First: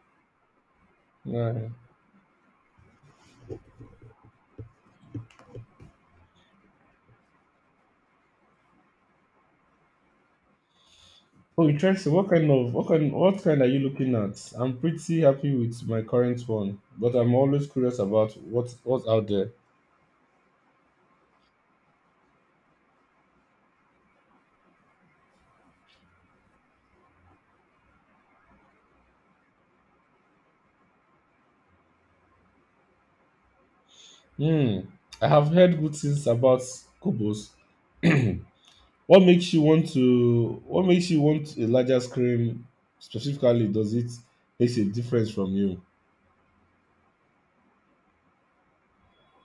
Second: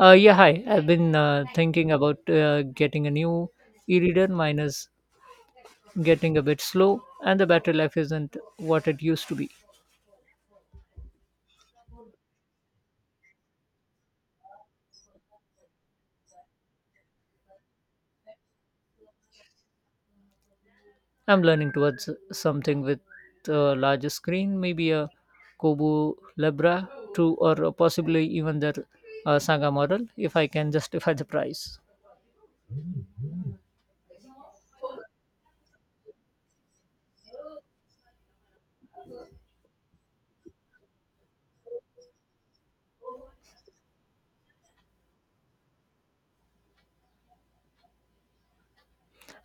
Yeah, Hi. I've been Yeah. thinking about getting a new e-reader. Mine is getting a bit slow, and the battery life isn't what it used to be. Oh, interesting. What kind of what kind are you looking at? I'm pretty happy with my current one, but I'm always curious about what's out there. I'm learning towards something with a larger screen, maybe a Kobo Libra 2, or possibly even their Saga model, if I can justify the price. Hmm. I have heard good things about Kubos. what makes you want to what makes you want a larger screen specifically? Does it makes a difference from you?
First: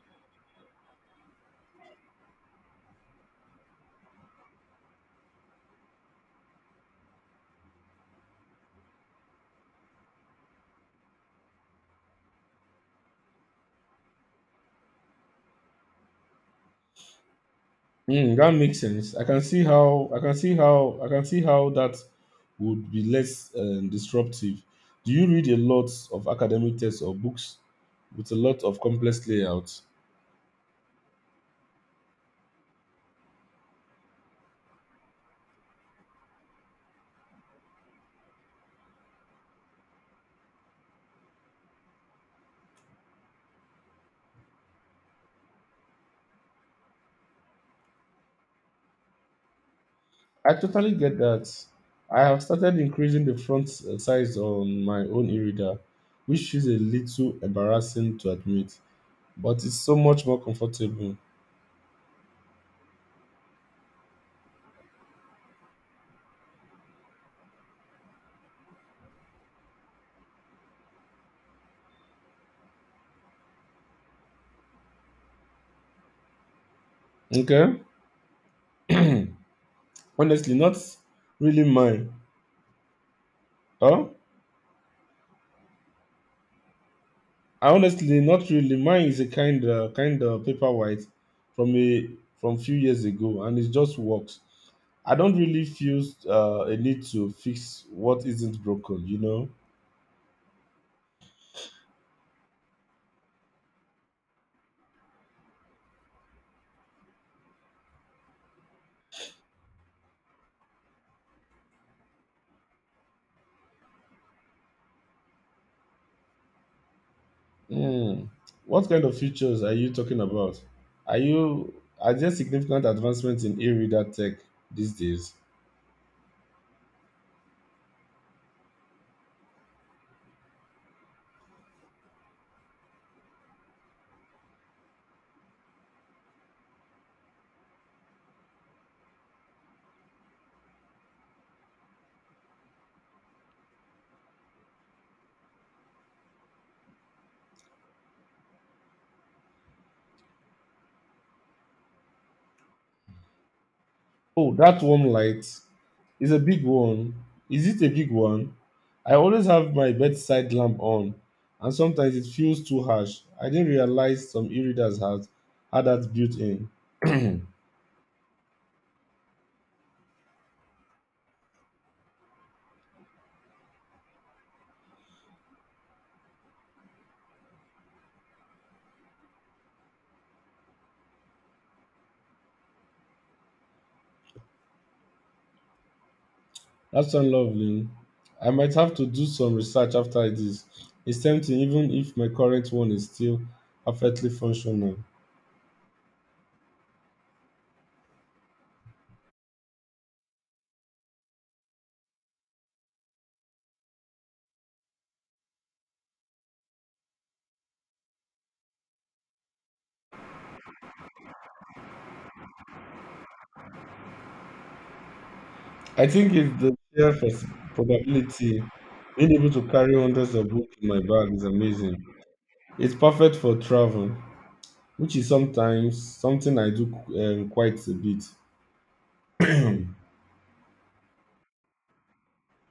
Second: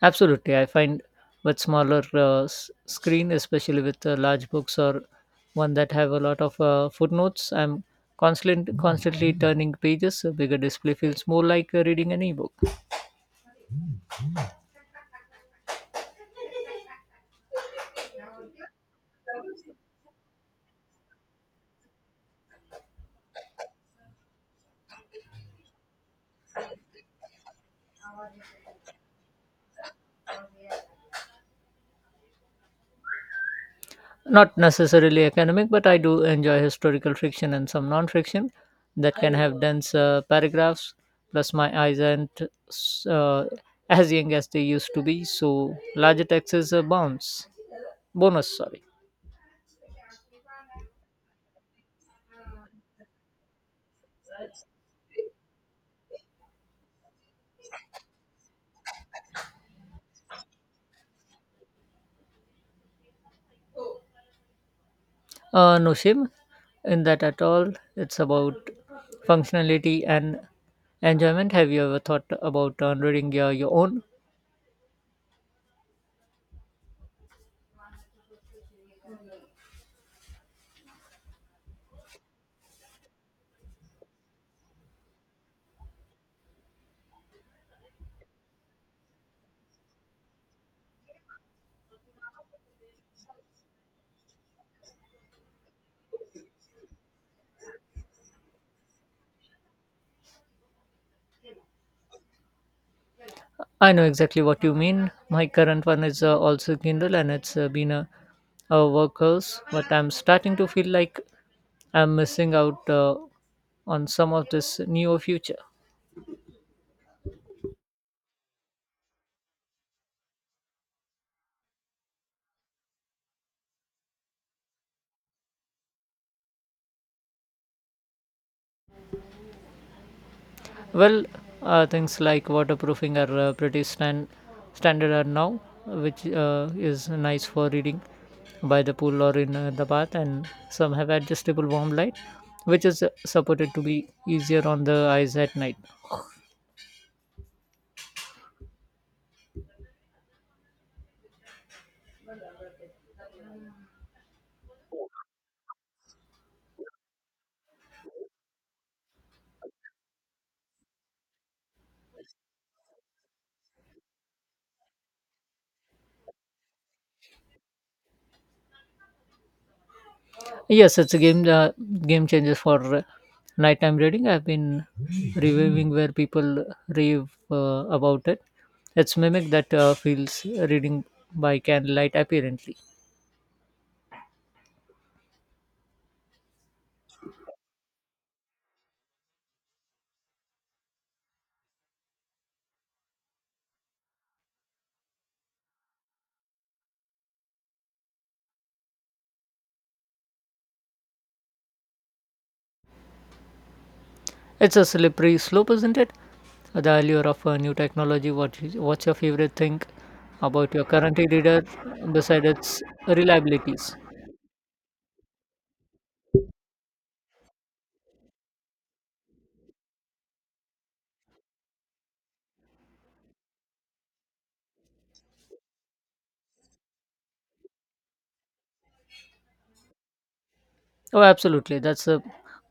Absolutely, I find with smaller screen, especially with large books or one that have a lot of footnotes, I'm constantly turning pages. A bigger display feels more like reading an ebook. Mm, that makes sense. I can see how I can see how I can see how that would be less disruptive. Do you read a lot of academic texts or books with a lot of complex layouts? Not necessarily academic, but I do enjoy historical fiction and some non-fiction that can have dense paragraphs. Plus, my eyes aren't s- uh, as young as they used to be, so larger text is a bounce bonus. Sorry. I totally get that. I have started increasing the font size on my own e-reader, which is a little embarrassing to admit, but it's so much more comfortable. No shame in that at all. It's about functionality and enjoyment. Have you ever thought about downloading your own? Okay, honestly, not really mine. Huh? Honestly, not really. Mine is a kind of paperwhite from a from few years ago, and it just works. I don't really feel a need to fix what isn't broken. You know. I know exactly what you mean. My current one is also Kindle and it's been a workhorse, but I'm starting to feel like I'm missing out on some of this newer future. Hmm. What kind of features are you talking about? Are you are there significant advancements in e-reader tech these days? Well, things like waterproofing are pretty standard are now, which is nice for reading by the pool or in the bath. And some have adjustable warm light, which is supported to be easier on the eyes at night. Oh, that warm light is a big one. Is it a big one? I always have my bedside lamp on, and sometimes it feels too harsh. I didn't realize some e-readers had that built in. Yes, it's a game changer for nighttime reading. I've been reviewing where people rave about it. It's mimic that feels reading by candlelight apparently. That sounds lovely. I might have to do some research after this. It's tempting, even if my current one is still perfectly functional. It's a slippery slope, isn't it? The allure of a new technology. What's your favorite thing about your current e-reader beside its reliabilities? I think it's the sheer probability being able to carry hundreds of books in my bag is amazing. It's perfect for travel, which is sometimes something I do quite a bit. Oh, absolutely. That's the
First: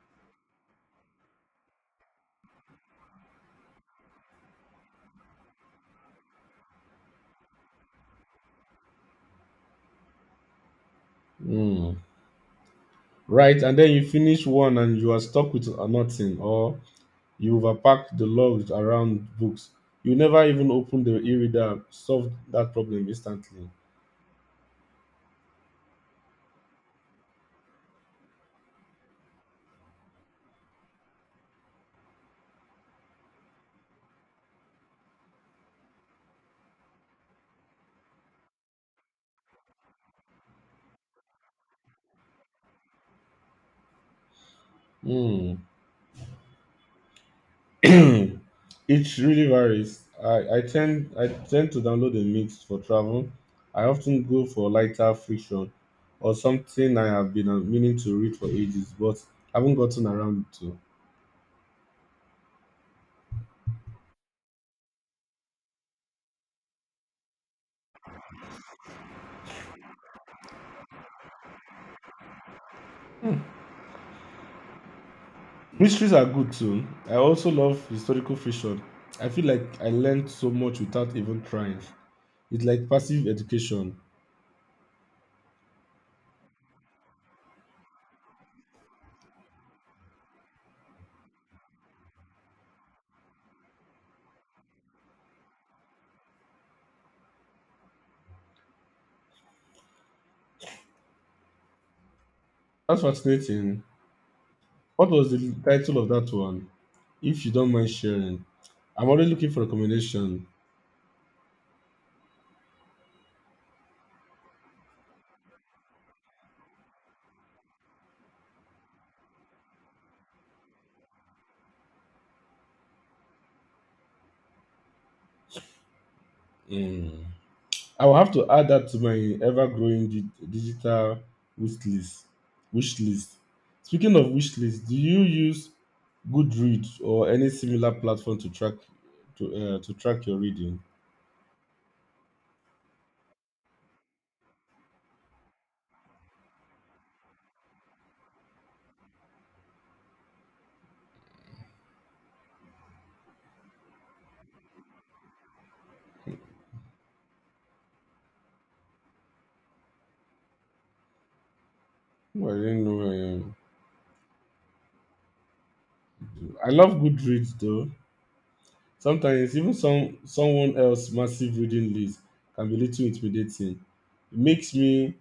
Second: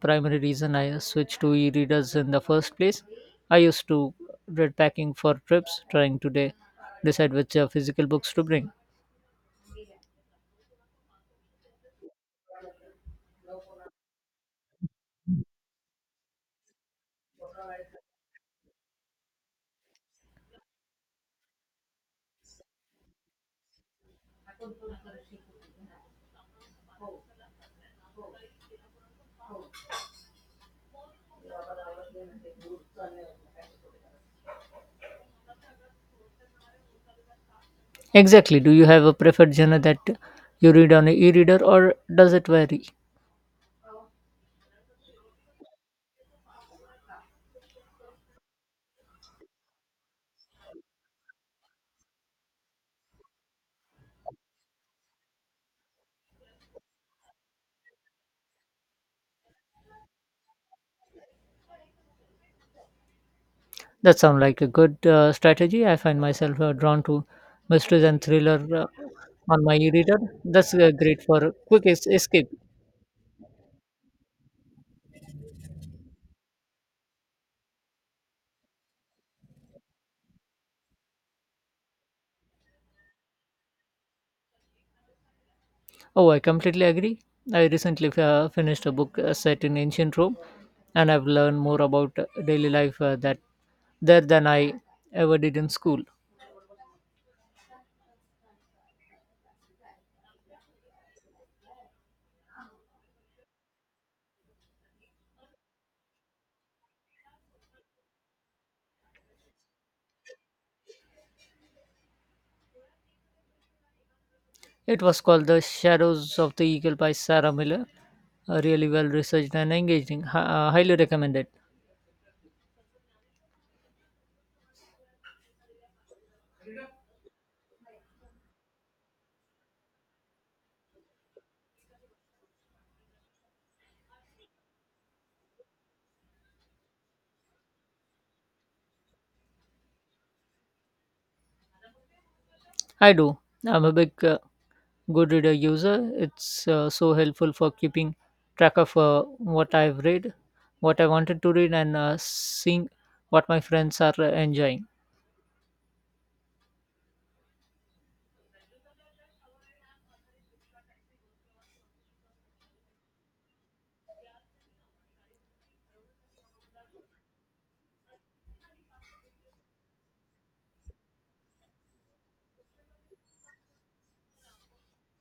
primary reason I switched to e-readers in the first place. I used to read packing for trips, trying to decide which physical books to bring. Mm. Right, and then you finish one and you are stuck with nothing, or you overpack the logs around books. You never even open the e-reader, solve that problem instantly. Exactly. Do you have a preferred genre that you read on an e e-reader, or does it vary? Mm. It really varies. I tend to download a mix for travel. I often go for lighter fiction or something I have been meaning to read for ages, but haven't gotten around to. That sounds like a good strategy. I find myself drawn to mysteries and thriller uh, on my e-reader. That's great for a quick escape. Mysteries are good too. I also love historical fiction. I feel like I learned so much without even trying. It's like passive education. Oh, I completely agree. I recently finished a book set in ancient Rome, and I've learned more about daily life that there than I ever did in school. That's fascinating. What was the title of that one? If you don't mind sharing, I'm always looking for recommendation. It was called The Shadows of the Eagle by Sarah Miller. Really well researched and engaging. Highly recommended. Mm. I will have to add that to my ever-growing digital wish list. Wish list. Speaking of wish list, do you use Goodreads or any similar platform to track your reading? I do. I'm a big Goodreader user. It's so helpful for keeping track of what I've read, what I wanted to read, and seeing what my friends are enjoying. Oh, I didn't know. I love Goodreads though. Sometimes even someone else's massive reading list can be little intimidating. It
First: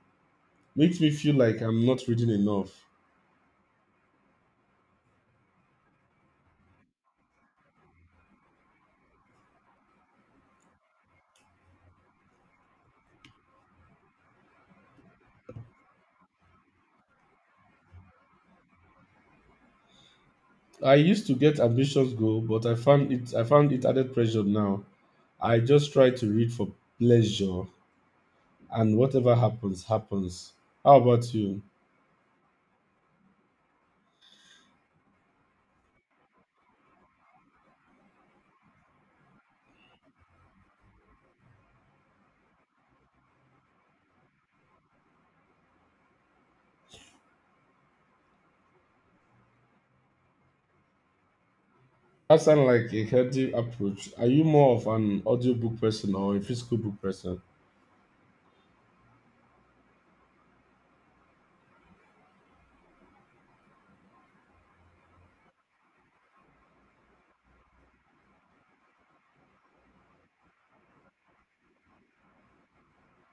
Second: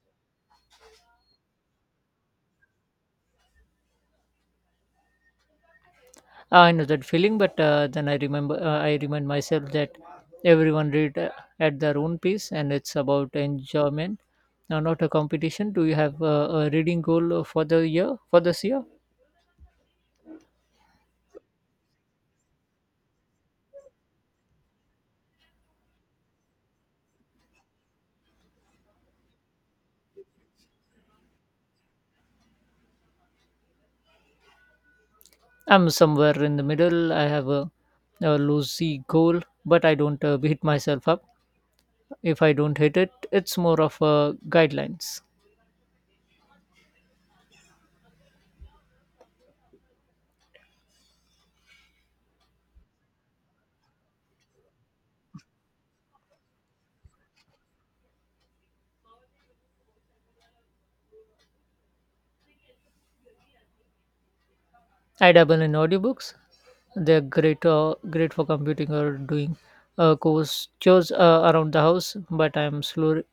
makes me feel like I'm not reading enough. Ah, I know that feeling, but then I remember I remind myself that everyone read at their own pace, and it's about enjoyment, not a competition. Do you have a reading goal for the year? For this year, I used to get ambitious goal, but I found it added pressure now. I just try to read for pleasure, and whatever happens, happens. How about you? I'm somewhere in the middle. I have a loosey goal, but I don't beat myself up. If I don't hit it, it's more of a guidelines. That sounds like a healthy approach. Are you more of an audiobook person or a physical book person? I dabble in audiobooks. They're great for computing or doing course chores around the house. But I'm slower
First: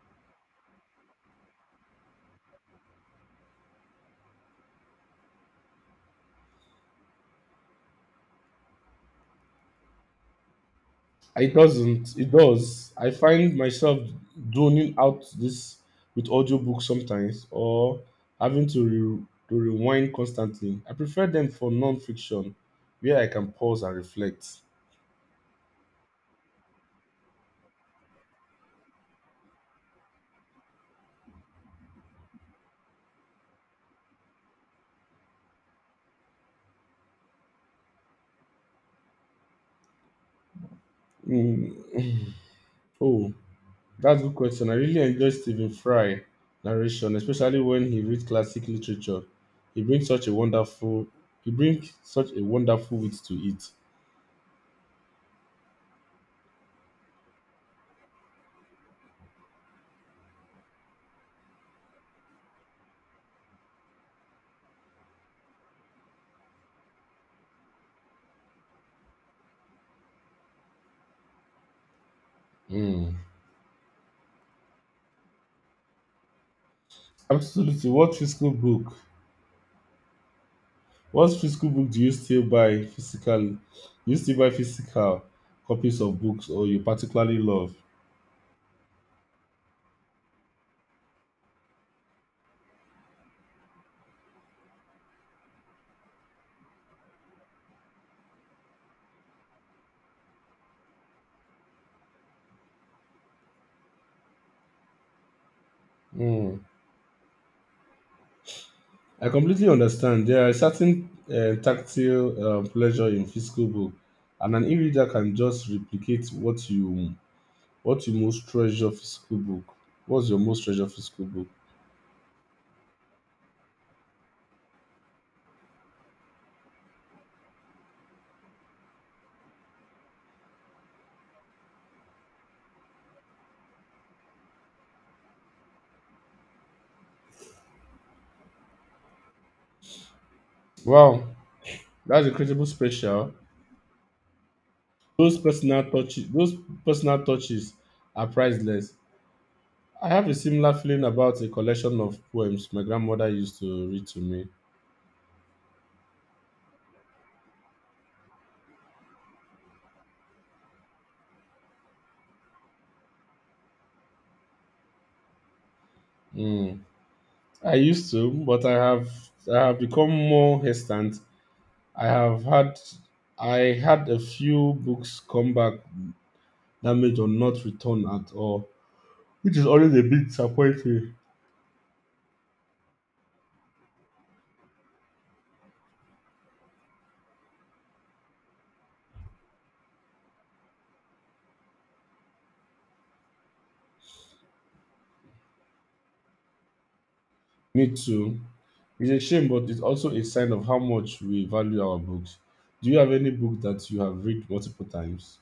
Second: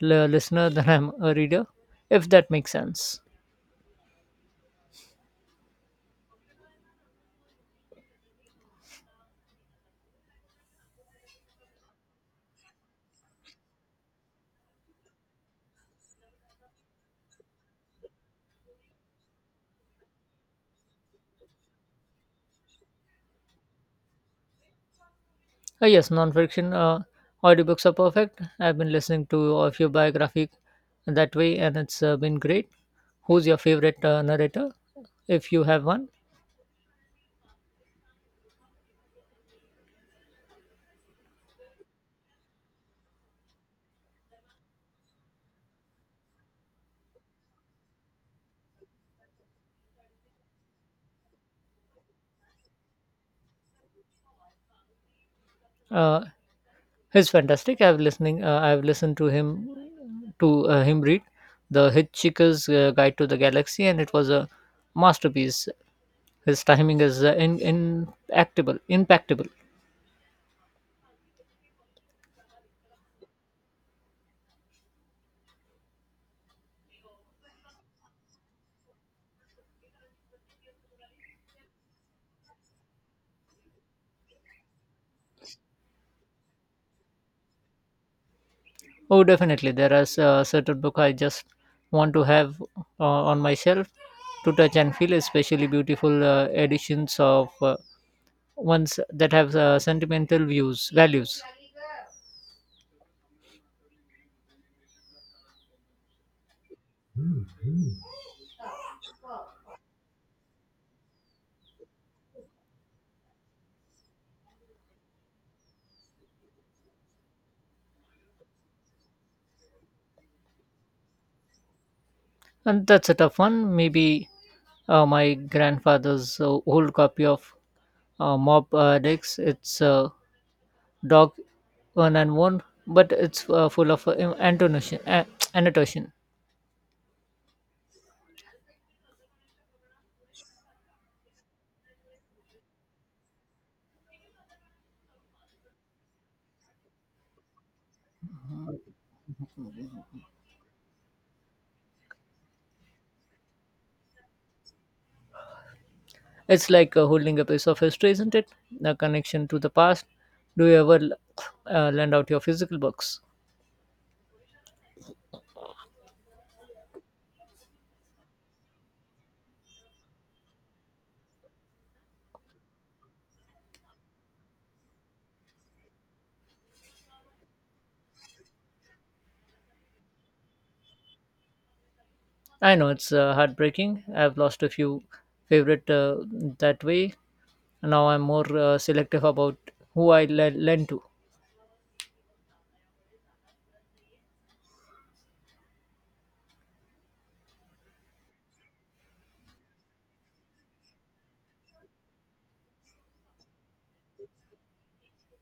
listener than I'm a reader, if that makes sense. It doesn't. It does. I find myself zoning out this with audiobooks sometimes or having to rewind constantly. I prefer them for non-fiction where I can pause and reflect. Yes, nonfiction audiobooks are perfect. I've been listening to a few biographic that way, and it's been great. Who's your favorite narrator, if you have one? Mm. Oh, that's a good question. I really enjoy Stephen Fry narration, especially when he reads classic literature. He brings such a wonderful he brings such a wonderful wit to it. Uh, He's fantastic. I've listening. I've listened to him read the Hitchhiker's Guide to the Galaxy, and it was a masterpiece. His timing is impactable. Mm. Absolutely. What physical book do you still buy physically? Do you still buy physical copies of books or you particularly love? Oh, definitely. There are certain book I just want to have on my shelf to touch and feel, especially beautiful editions of ones that have sentimental values. Hmm. I completely understand. There are certain tactile pleasure in physical book, and an e-reader can just replicate what you most treasure physical book. What's your most treasure physical book? And that's a tough one. Maybe my grandfather's old copy of Mob Dicks. It's Dog One and One, but it's full of annotation. Uh, annotation. Wow, that's incredible special. Those personal touches are priceless. I have a similar feeling about a collection of poems my grandmother used to read to me. It's like holding a piece of history, isn't it? A connection to the past. Do you ever lend out your physical books? Mm. I used to, but I have become more hesitant. I have had I had a few books come back damaged or not returned at all, which is always a bit disappointing. I know it's heartbreaking. I've lost a few favorite that way. Now I'm more selective about who I lend to. Me too. It's a shame, but it's also a sign of how much we value our books. Do you have any book that you have read multiple times?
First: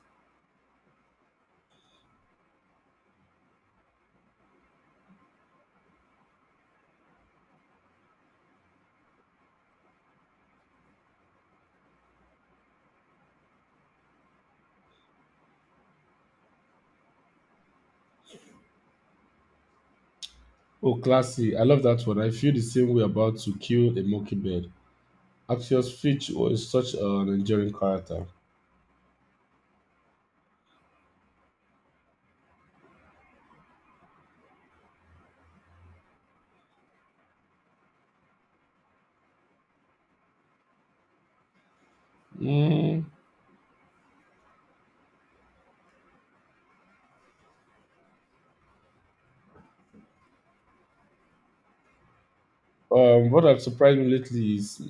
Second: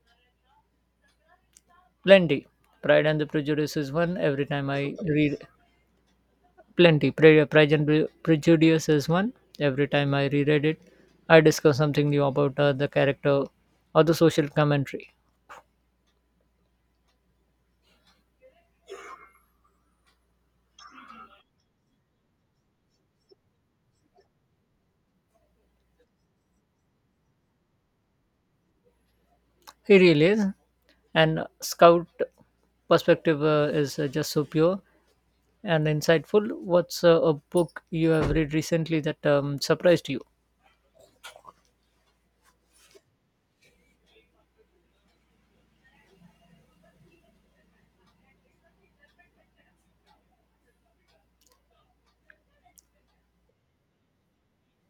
Plenty. Pride and the Prejudice is one. Every time I read Plenty. Pride and Prejudice is one. Every time I reread it, I discover something new about the character or the social commentary. Oh, classy. I love that one. I feel the same way about To Kill a Mockingbird. Axios Fitch was such an enduring character. He really is. And Scout perspective is just so pure and insightful. What's a book you have read recently that surprised you? Mm, what has surprised me lately is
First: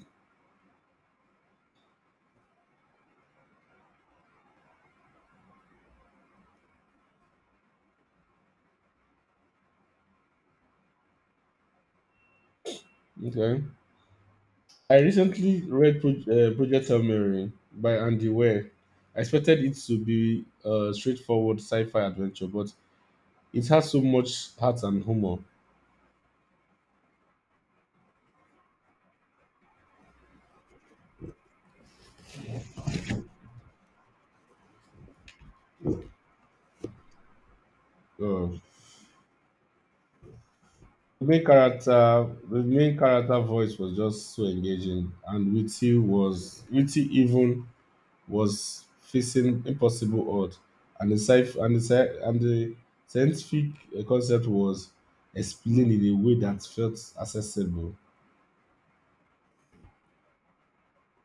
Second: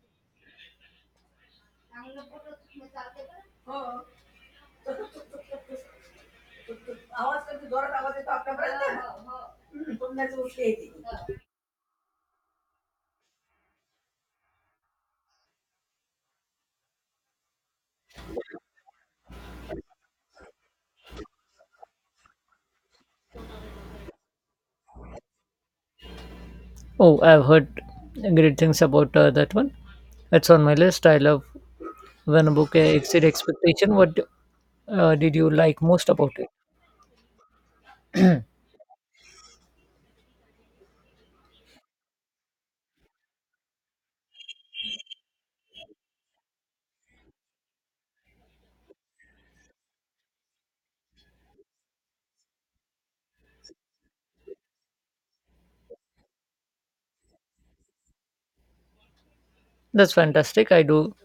okay. I recently read Project Hail Mary by Andy Weir. I expected it to be a straightforward sci-fi adventure, but it has so much heart and humor. Oh, I've heard great things about that one. It's on my list. I love when a book exceeded expectation, what did you like most about it? Uh, the main character, the main character voice was just so engaging, and witty was witty even was facing impossible odds, and the scientific concept was explained in a way that felt accessible. That's fantastic. I do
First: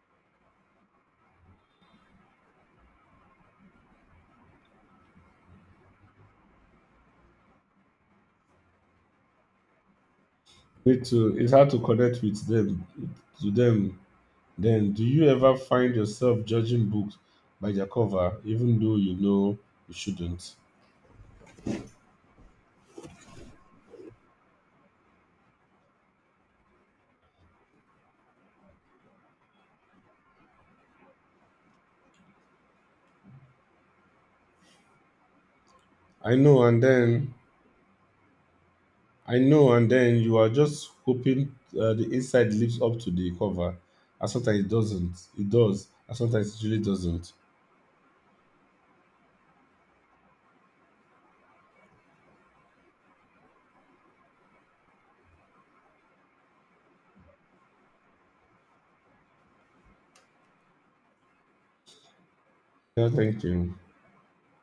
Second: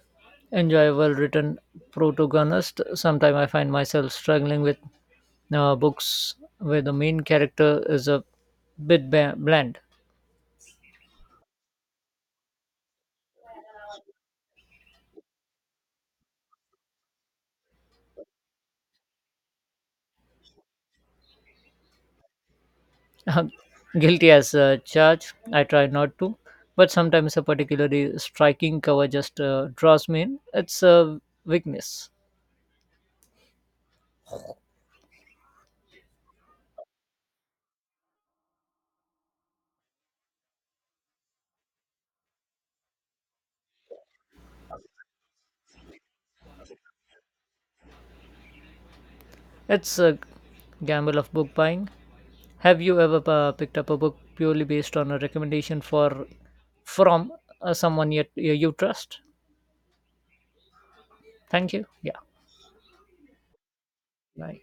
enjoy well-written protagonist. Sometimes I find myself struggling with books where the main character is a bit bland. It's hard to connect with them to them. Then, do you ever find yourself judging books by their cover, even though you know you shouldn't? Guilty as charged. I try not to, but sometimes a particularly striking cover just draws me in. It's a weakness. I know, and then I know, and then you are just hoping the inside lives up to the cover, and sometimes it doesn't. It does, and sometimes it really doesn't. It's a gamble of book buying. Have you ever picked up a book purely based on a recommendation for from someone yet you trust? Thank you. Yeah. Yeah, thank you. Bye.